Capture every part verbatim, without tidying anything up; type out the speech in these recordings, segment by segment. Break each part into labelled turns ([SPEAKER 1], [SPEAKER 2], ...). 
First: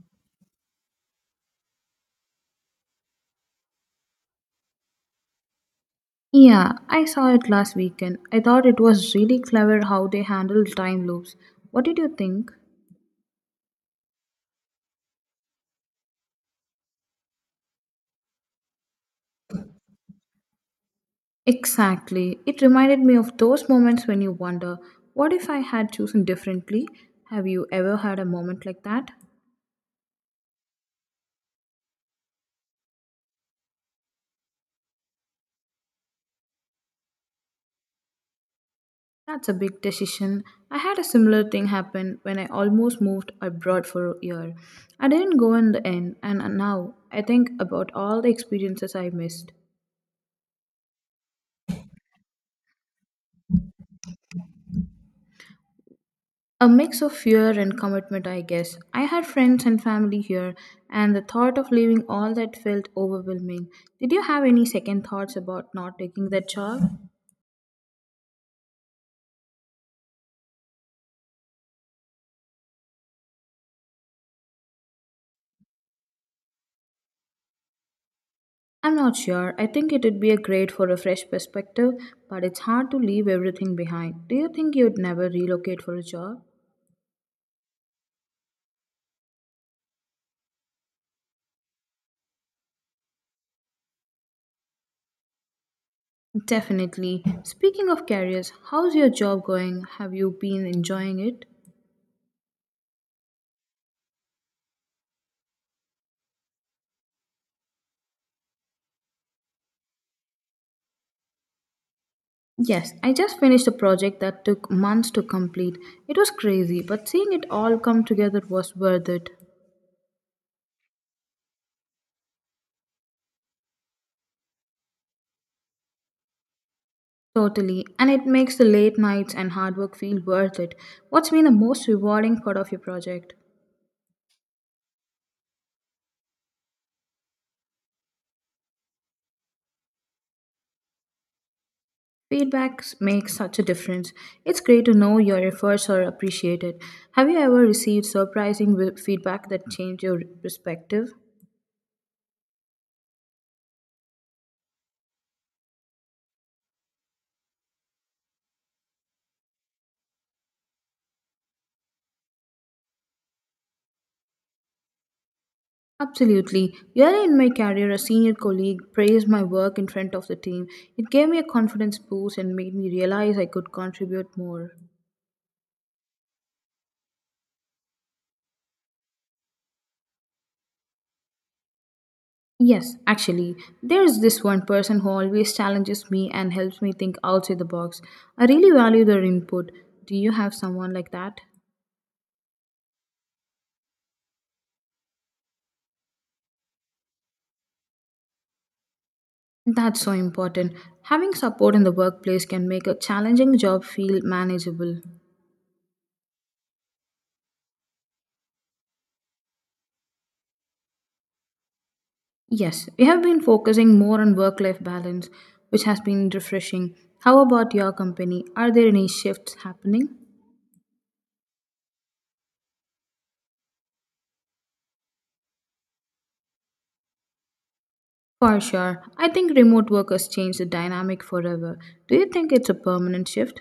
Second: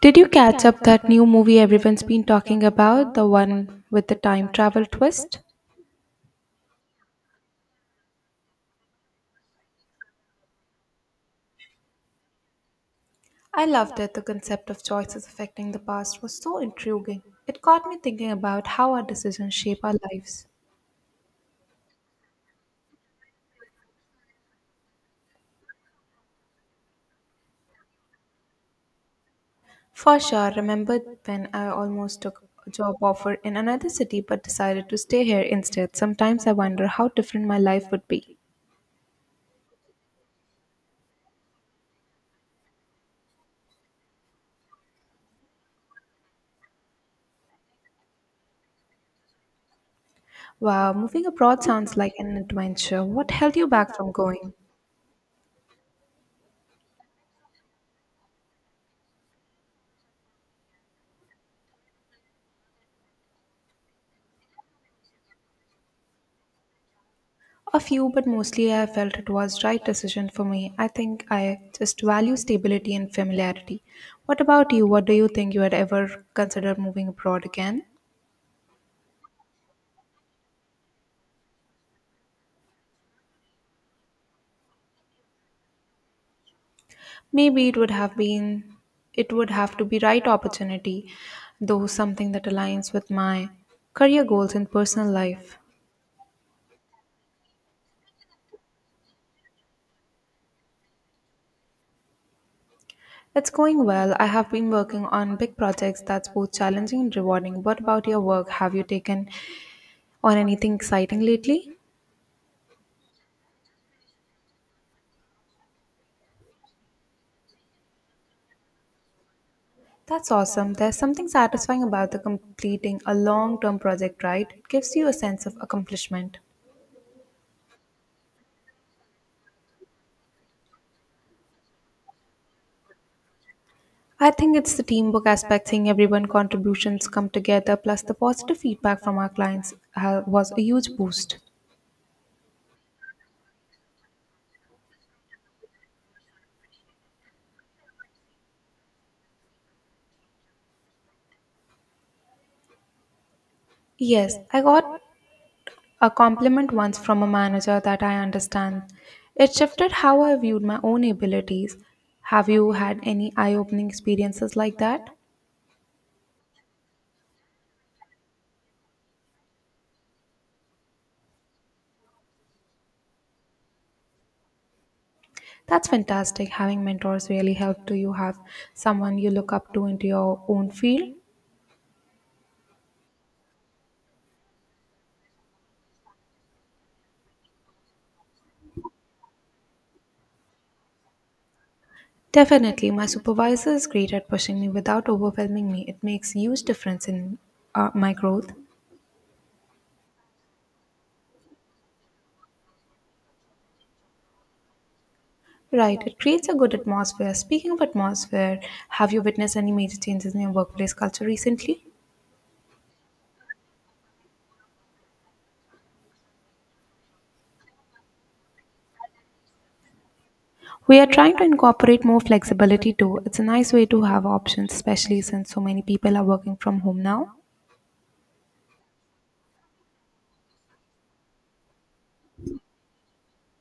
[SPEAKER 1] Did you catch up that new movie everyone's been talking about, the one with the time travel twist?
[SPEAKER 2] Yeah, I saw it last weekend. I thought it was really clever how they handled time loops. What did you think?
[SPEAKER 1] I loved it. The concept of choices affecting the past was so intriguing. It got me thinking about how our decisions shape our lives.
[SPEAKER 2] Exactly. It reminded me of those moments when you wonder, what if I had chosen differently? Have you ever had a moment like that?
[SPEAKER 1] For sure, remember when I almost took a job offer in another city but decided to stay here instead? Sometimes I wonder how different my life would be.
[SPEAKER 2] That's a big decision. I had a similar thing happen when I almost moved abroad for a year. I didn't go in the end, and now I think about all the experiences I missed.
[SPEAKER 1] Wow, moving abroad sounds like an adventure. What held you back from going?
[SPEAKER 2] A mix of fear and commitment, I guess. I had friends and family here, and the thought of leaving all that felt overwhelming. Did you have any second thoughts about not taking that job?
[SPEAKER 1] A few, but mostly I felt it was right decision for me. I think I just value stability and familiarity. What about you? What do you think you had ever considered moving abroad again?
[SPEAKER 2] I'm not sure. I think it would be a great for a fresh perspective, but it's hard to leave everything behind. Do you think you'd never relocate for a job?
[SPEAKER 1] Maybe it would have been it would have to be right opportunity, though something that aligns with my career goals and personal life.
[SPEAKER 2] Definitely. Speaking of careers, how's your job going? Have you been enjoying it?
[SPEAKER 1] It's going well. I have been working on big projects that's both challenging and rewarding. What about your work? Have you taken on anything exciting lately?
[SPEAKER 2] Yes, I just finished a project that took months to complete. It was crazy, but seeing it all come together was worth it.
[SPEAKER 1] That's awesome. There's something satisfying about the completing a long-term project, right? It gives you a sense of accomplishment.
[SPEAKER 2] Totally, and it makes the late nights and hard work feel worth it. What's been the most rewarding part of your project?
[SPEAKER 1] I think it's the teamwork aspect, seeing everyone contributions come together, plus the positive feedback from our clients uh, was a huge boost.
[SPEAKER 2] Feedback makes such a difference. It's great to know your efforts are appreciated. Have you ever received surprising wi- feedback that changed your perspective?
[SPEAKER 1] Yes, I got a compliment once from a manager that I understand. It shifted how I viewed my own abilities. Have you had any eye-opening experiences like that?
[SPEAKER 2] Absolutely. Early in my career, a senior colleague praised my work in front of the team. It gave me a confidence boost and made me realize I could contribute more.
[SPEAKER 1] That's fantastic. Having mentors really help. Do you have someone you look up to into your own field?
[SPEAKER 2] Yes, actually, there's this one person who always challenges me and helps me think outside the box. I really value their input. Do you have someone like that?
[SPEAKER 1] Definitely. My supervisor is great at pushing me without overwhelming me. It makes huge difference in uh, my growth.
[SPEAKER 2] That's so important. Having support in the workplace can make a challenging job feel manageable.
[SPEAKER 1] Right. It creates a good atmosphere. Speaking of atmosphere, have you witnessed any major changes in your workplace culture recently?
[SPEAKER 2] Yes, we have been focusing more on work life balance, which has been refreshing. How about your company? Are there any shifts happening?
[SPEAKER 1] We are trying to incorporate more flexibility too. It's a nice way to have options, especially since so many people are working from home now.
[SPEAKER 2] For sure. I think remote work has changed the dynamic forever. Do you think it's a permanent shift?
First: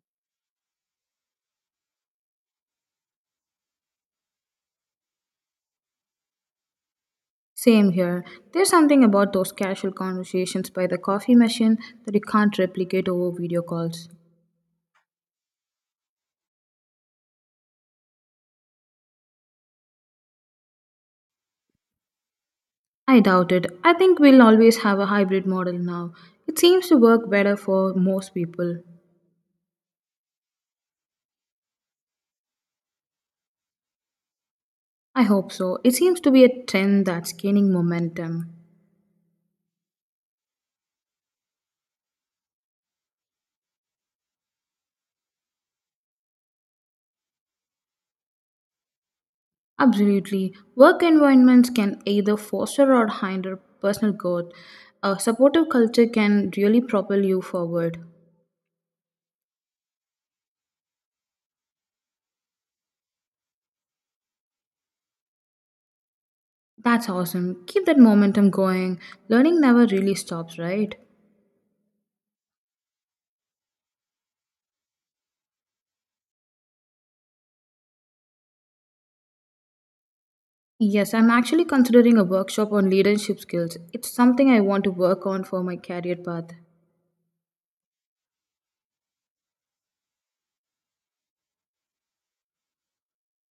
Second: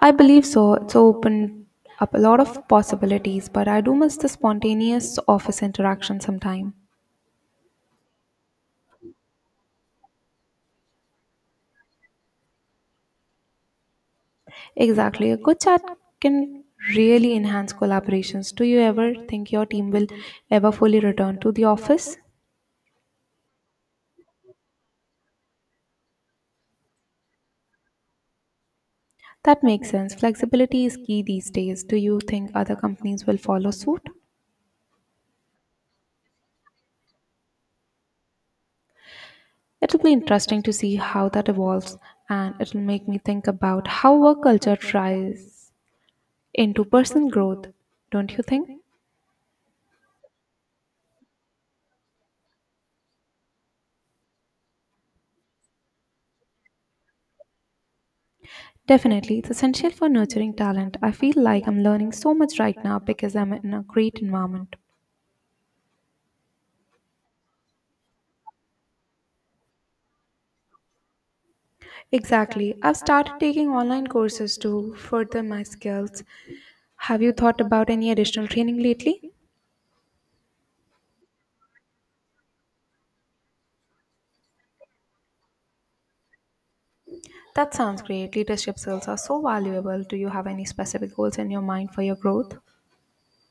[SPEAKER 1] I believe so. It's opened up a lot of possibilities, but I do miss the spontaneous office interaction sometime.
[SPEAKER 2] Same here. There's something about those casual conversations by the coffee machine that you can't replicate over video calls.
[SPEAKER 1] Exactly. A good chat can really enhance collaborations. Do you ever think your team will ever fully return to the office?
[SPEAKER 2] I doubt it. I think we'll always have a hybrid model now. It seems to work better for most people.
[SPEAKER 1] That makes sense. Flexibility is key these days. Do you think other companies will follow suit?
[SPEAKER 2] I hope so. It seems to be a trend that's gaining momentum.
[SPEAKER 1] It'll be interesting to see how that evolves, and it'll make me think about how work culture tries into personal growth, don't you think?
[SPEAKER 2] Absolutely. Work environments can either foster or hinder personal growth. A supportive culture can really propel you forward.
[SPEAKER 1] Definitely, it's essential for nurturing talent. I feel like I'm learning so much right now because I'm in a great environment.
[SPEAKER 2] That's awesome. Keep that momentum going. Learning never really stops, right?
[SPEAKER 1] Exactly. I've started taking online courses to further my skills. Have you thought about any additional training lately?
[SPEAKER 2] Yes, I'm actually considering a workshop on leadership skills. It's something I want to work on for my career path.
[SPEAKER 1] That sounds great. Leadership skills are so valuable. Do you have any specific goals in your mind for your growth?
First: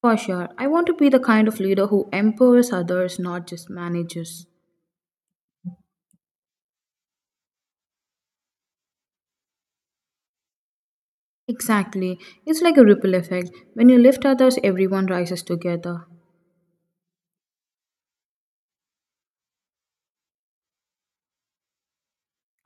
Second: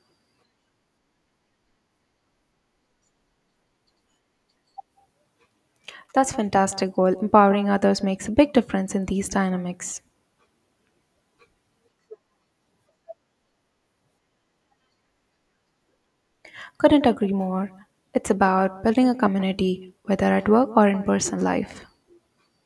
[SPEAKER 2] For sure, I want to be the kind of leader who empowers others, not just managers.
[SPEAKER 1] That's fantastic goal. Empowering others makes a big difference in these dynamics.
[SPEAKER 2] Exactly. It's like a ripple effect. When you lift others, everyone rises together.
[SPEAKER 1] Couldn't agree more. It's about building a community, whether at work or in personal life.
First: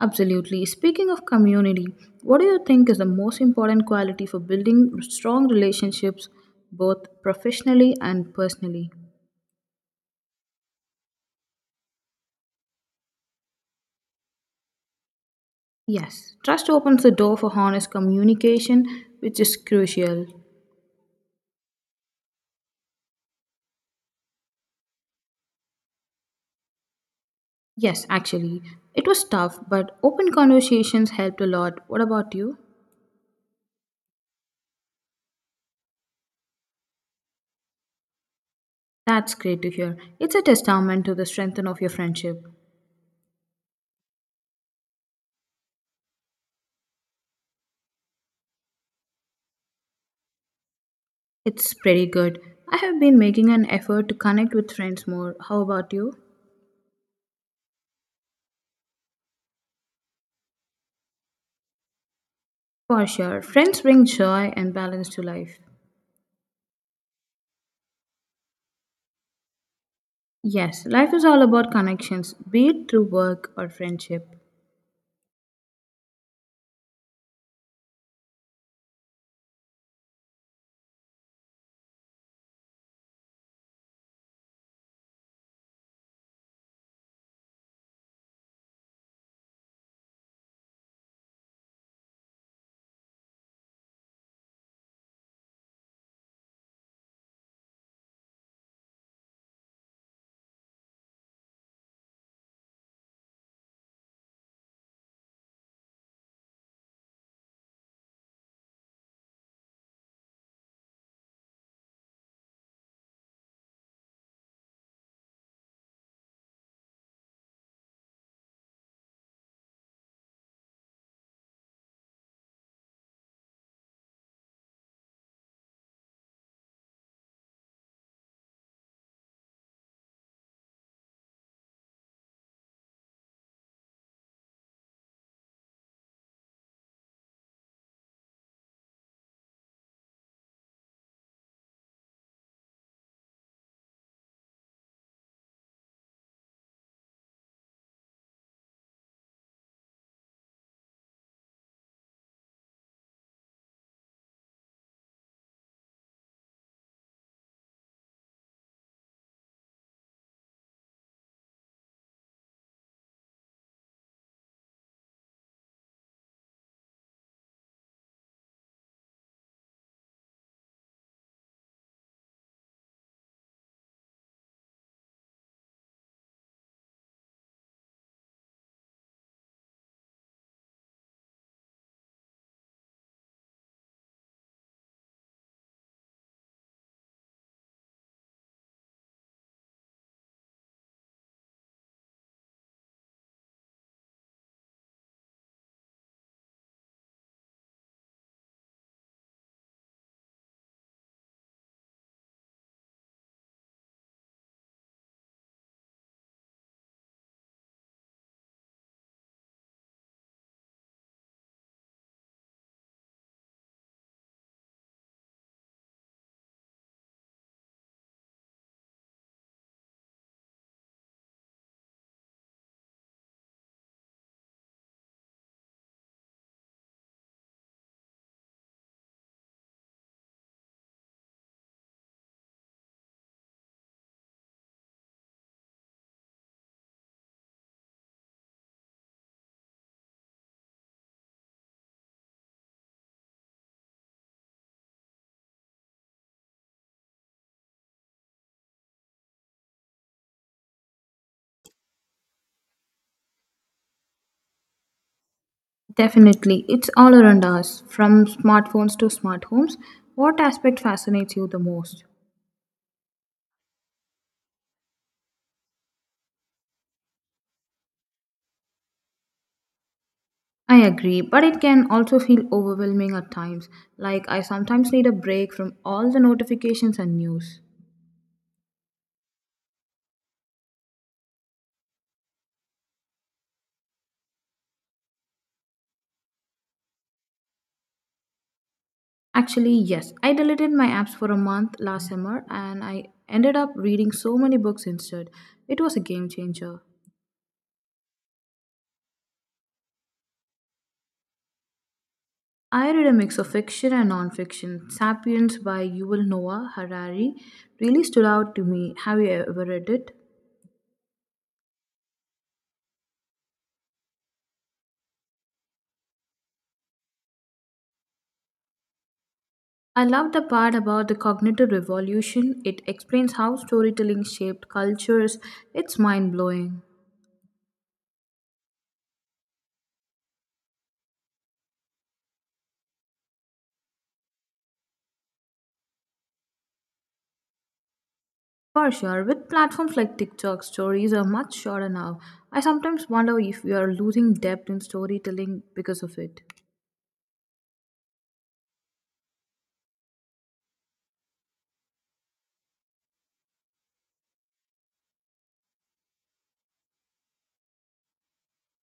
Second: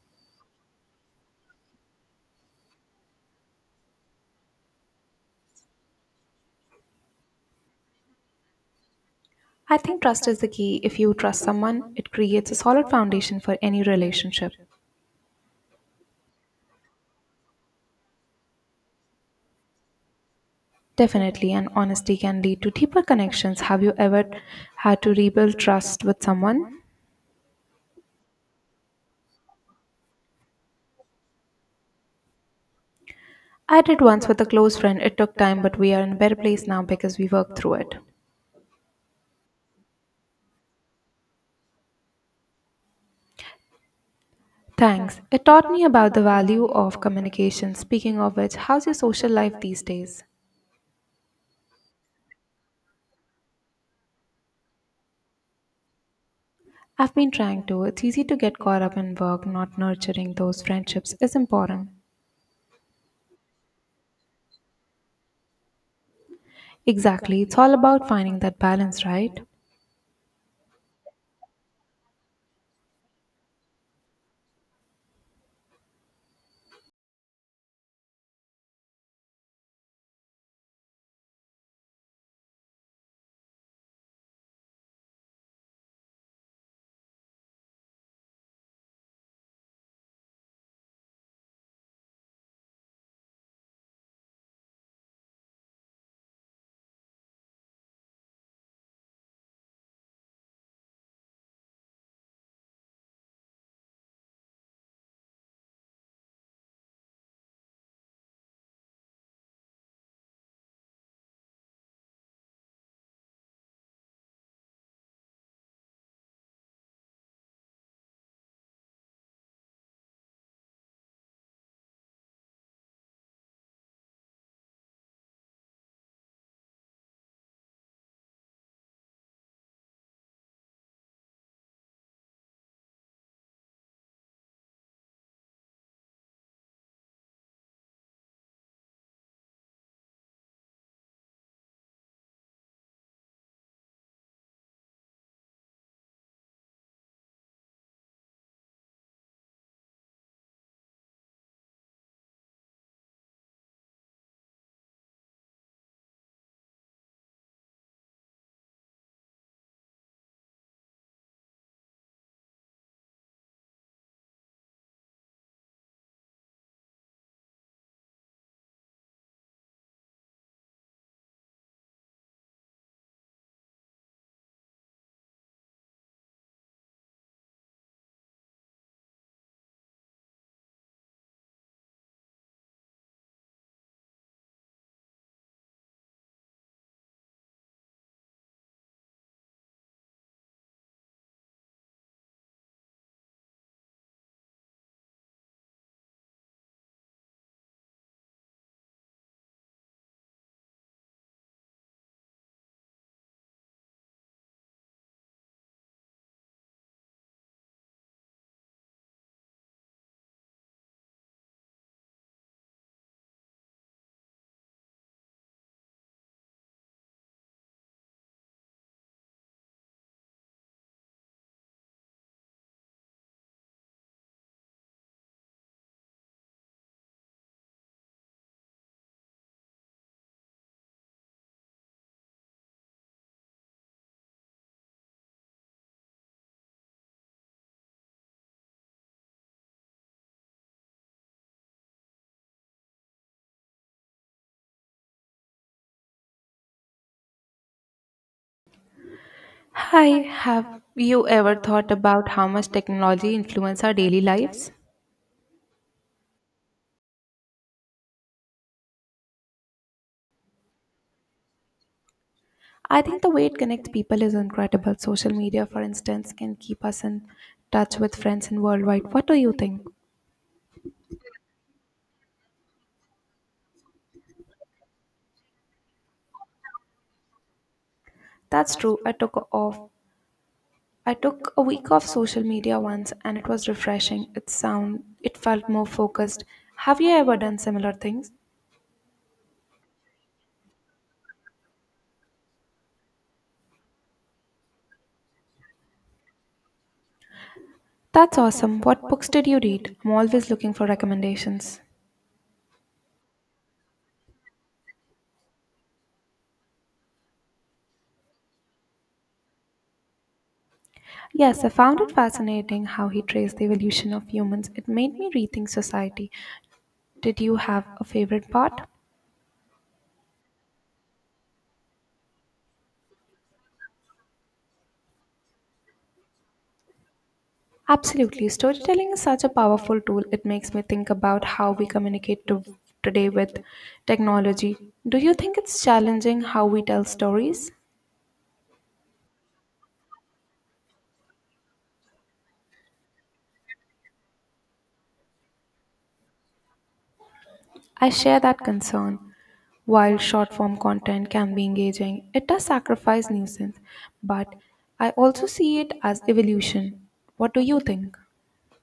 [SPEAKER 2] Absolutely. Speaking of community, what do you think is the most important quality for building strong relationships, both professionally and personally?
[SPEAKER 1] I think trust is the key. If you trust someone, it creates a solid foundation for any relationship.
[SPEAKER 2] Yes, trust opens the door for honest communication, which is crucial.
[SPEAKER 1] Definitely, and honesty can lead to deeper connections. Have you ever had to rebuild trust with someone?
[SPEAKER 2] Yes, actually, it was tough, but open conversations helped a lot. What about you?
[SPEAKER 1] I did once with a close friend. It took time, but we are in a better place now because we worked through it.
[SPEAKER 2] That's great to hear. It's a testament to the strength of your friendship.
[SPEAKER 1] Thanks. It taught me about the value of communication. Speaking of which, how's your social life these days?
[SPEAKER 2] It's pretty good. I have been making an effort to connect with friends more. How about you?
[SPEAKER 1] I've been trying to. It's easy to get caught up in work, not nurturing those friendships is important.
[SPEAKER 2] For sure. Friends bring joy and balance to life.
[SPEAKER 1] Exactly. It's all about finding that balance, right?
[SPEAKER 2] Yes, life is all about connections, be it through work or friendship.
[SPEAKER 1] Hi, have you ever thought about how much technology influences our daily lives?
[SPEAKER 2] Definitely. It's all around us, from smartphones to smart homes. What aspect fascinates you the most?
[SPEAKER 1] I think the way it connects people is incredible. Social media, for instance, can keep us in touch with friends in worldwide. What do you think?
[SPEAKER 2] I agree, but it can also feel overwhelming at times. Like, I sometimes need a break from all the notifications and news.
[SPEAKER 1] That's true. I took off I took a week off social media once and it was refreshing. It sound it felt more focused. Have you ever done similar things?
[SPEAKER 2] Actually, yes. I deleted my apps for a month last summer and I ended up reading so many books instead. It was a game changer.
[SPEAKER 1] That's awesome. What books did you read? I'm always looking for recommendations.
[SPEAKER 2] I read a mix of fiction and non-fiction. Sapiens by Yuval Noah Harari really stood out to me. Have you ever read it?
[SPEAKER 1] Yes, I found it fascinating how he traced the evolution of humans. It made me rethink society. Did you have a favorite part?
[SPEAKER 2] I love the part about the cognitive revolution. It explains how storytelling shaped cultures. It's mind-blowing.
[SPEAKER 1] Absolutely. Storytelling is such a powerful tool. It makes me think about how we communicate to, today with technology. Do you think it's challenging how we tell stories?
[SPEAKER 2] For sure, with platforms like TikTok, stories are much shorter now. I sometimes wonder if we are losing depth in storytelling because of it.
[SPEAKER 1] I share that concern. While short form content can be engaging, it does sacrifice nuisance, but I also see it as evolution. What do you think?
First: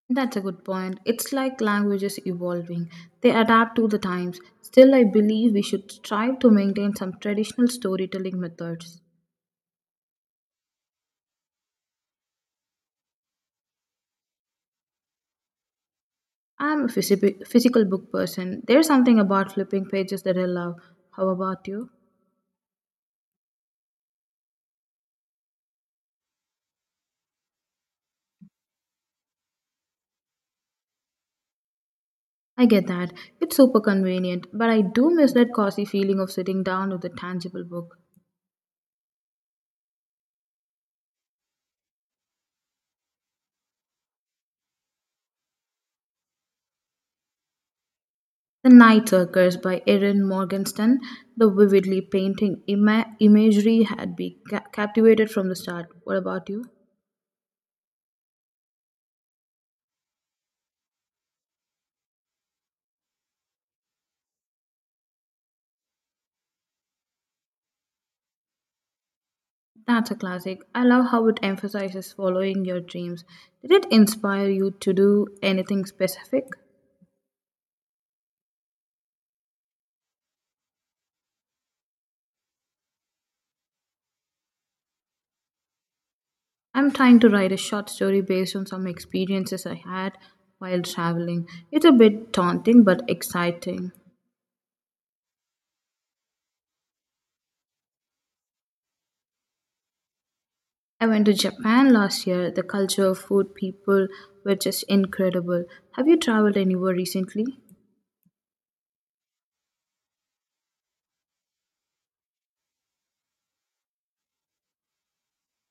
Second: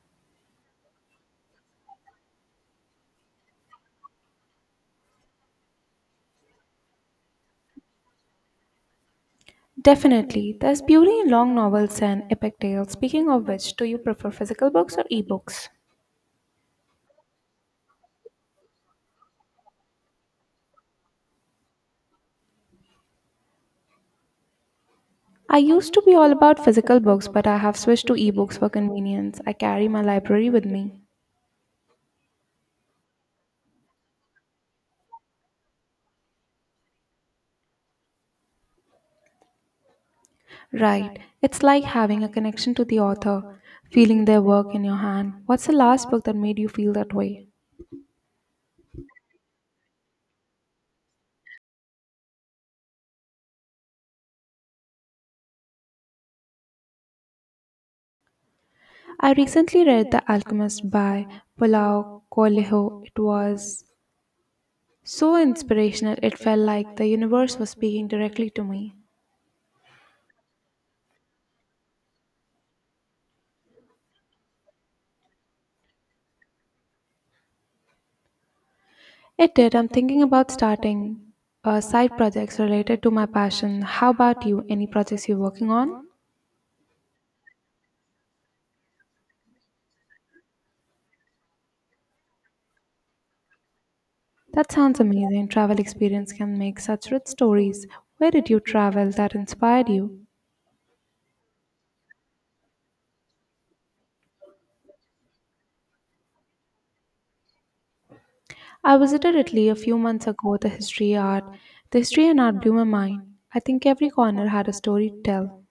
[SPEAKER 2] That's a good point. It's like languages evolving, they adapt to the times. Still, I believe we should strive to maintain some traditional storytelling methods.
[SPEAKER 1] Definitely. There's beauty in long novels and epic tales. Speaking of which, do you prefer physical books or ebooks?
[SPEAKER 2] I'm a physi- physical book person. There's something about flipping pages that I love. How about you?
[SPEAKER 1] I used to be all about physical books, but I have switched to ebooks for convenience. I carry my library with me.
[SPEAKER 2] I get that. It's super convenient, but I do miss that cozy feeling of sitting down with a tangible book.
[SPEAKER 1] Right. It's like having a connection to the author, feeling their work in your hand. What's the last book that made you feel that way?
[SPEAKER 2] The Night Circus by Erin Morgenstern, the vividly painting ima- imagery had me ca- captivated from the start. What about you?
[SPEAKER 1] I recently read The Alchemist by Paulo Coelho. It was so inspirational. It felt like the universe was speaking directly to me.
[SPEAKER 2] That's a classic. I love how it emphasizes following your dreams. Did it inspire you to do anything specific?
[SPEAKER 1] It did. I'm thinking about starting uh, side projects related to my passion. How about you? Any projects you're working on?
[SPEAKER 2] I'm trying to write a short story based on some experiences I had while traveling. It's a bit daunting but exciting.
[SPEAKER 1] That sounds amazing. Travel experience can make such rich stories. Where did you travel that inspired you?
[SPEAKER 2] I went to Japan last year. The culture, food, people were just incredible. Have you traveled anywhere recently?
[SPEAKER 1] I visited Italy a few months ago. The history, art, the history and art blew my mind. I think every corner had a story to tell.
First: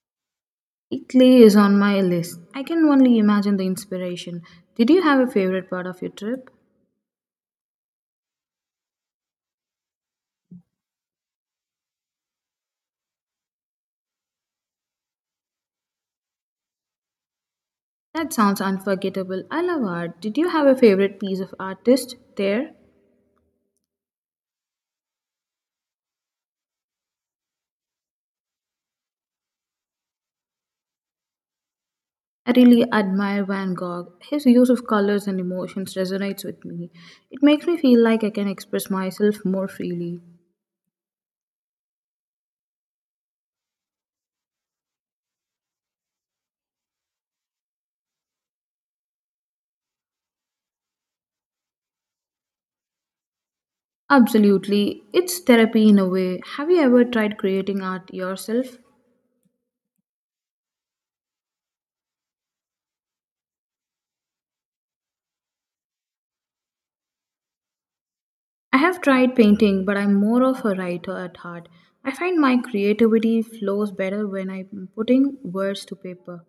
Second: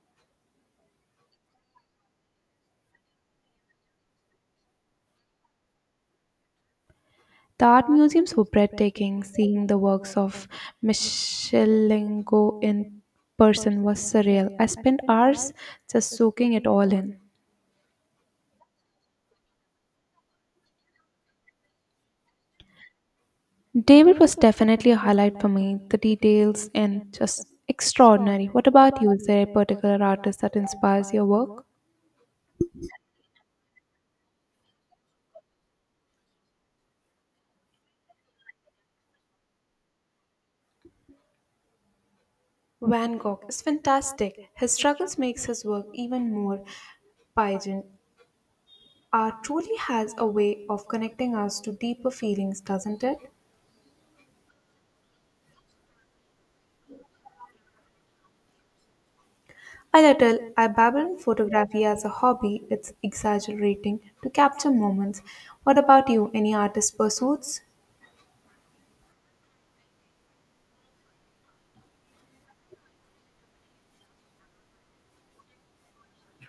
[SPEAKER 2] Italy is on my list. I can only imagine the inspiration. Did you have a favorite part of your trip?
[SPEAKER 1] The art museums were breathtaking. Seeing the works of Michelengo in person was surreal. I spent hours just soaking it all in.
[SPEAKER 2] That sounds unforgettable. I love art. Did you have a favorite piece of artist there?
[SPEAKER 1] David was definitely a highlight for me. The details and just extraordinary. What about you? Is there a particular artist that inspires your work?
[SPEAKER 2] I really admire Van Gogh. His use of colors and emotions resonates with me. It makes me feel like I can express myself more freely.
[SPEAKER 1] Van Gogh is fantastic. His struggles makes his work even more pungent. Art truly has a way of connecting us to deeper feelings, doesn't it?
[SPEAKER 2] Absolutely. It's therapy in a way. Have you ever tried creating art yourself?
[SPEAKER 1] A little, I dabble in photography as a hobby. It's exaggerating to capture moments. What about you? Any artist pursuits?
[SPEAKER 2] I have tried painting, but I'm more of a writer at heart. I find my creativity flows better when I'm putting words to paper.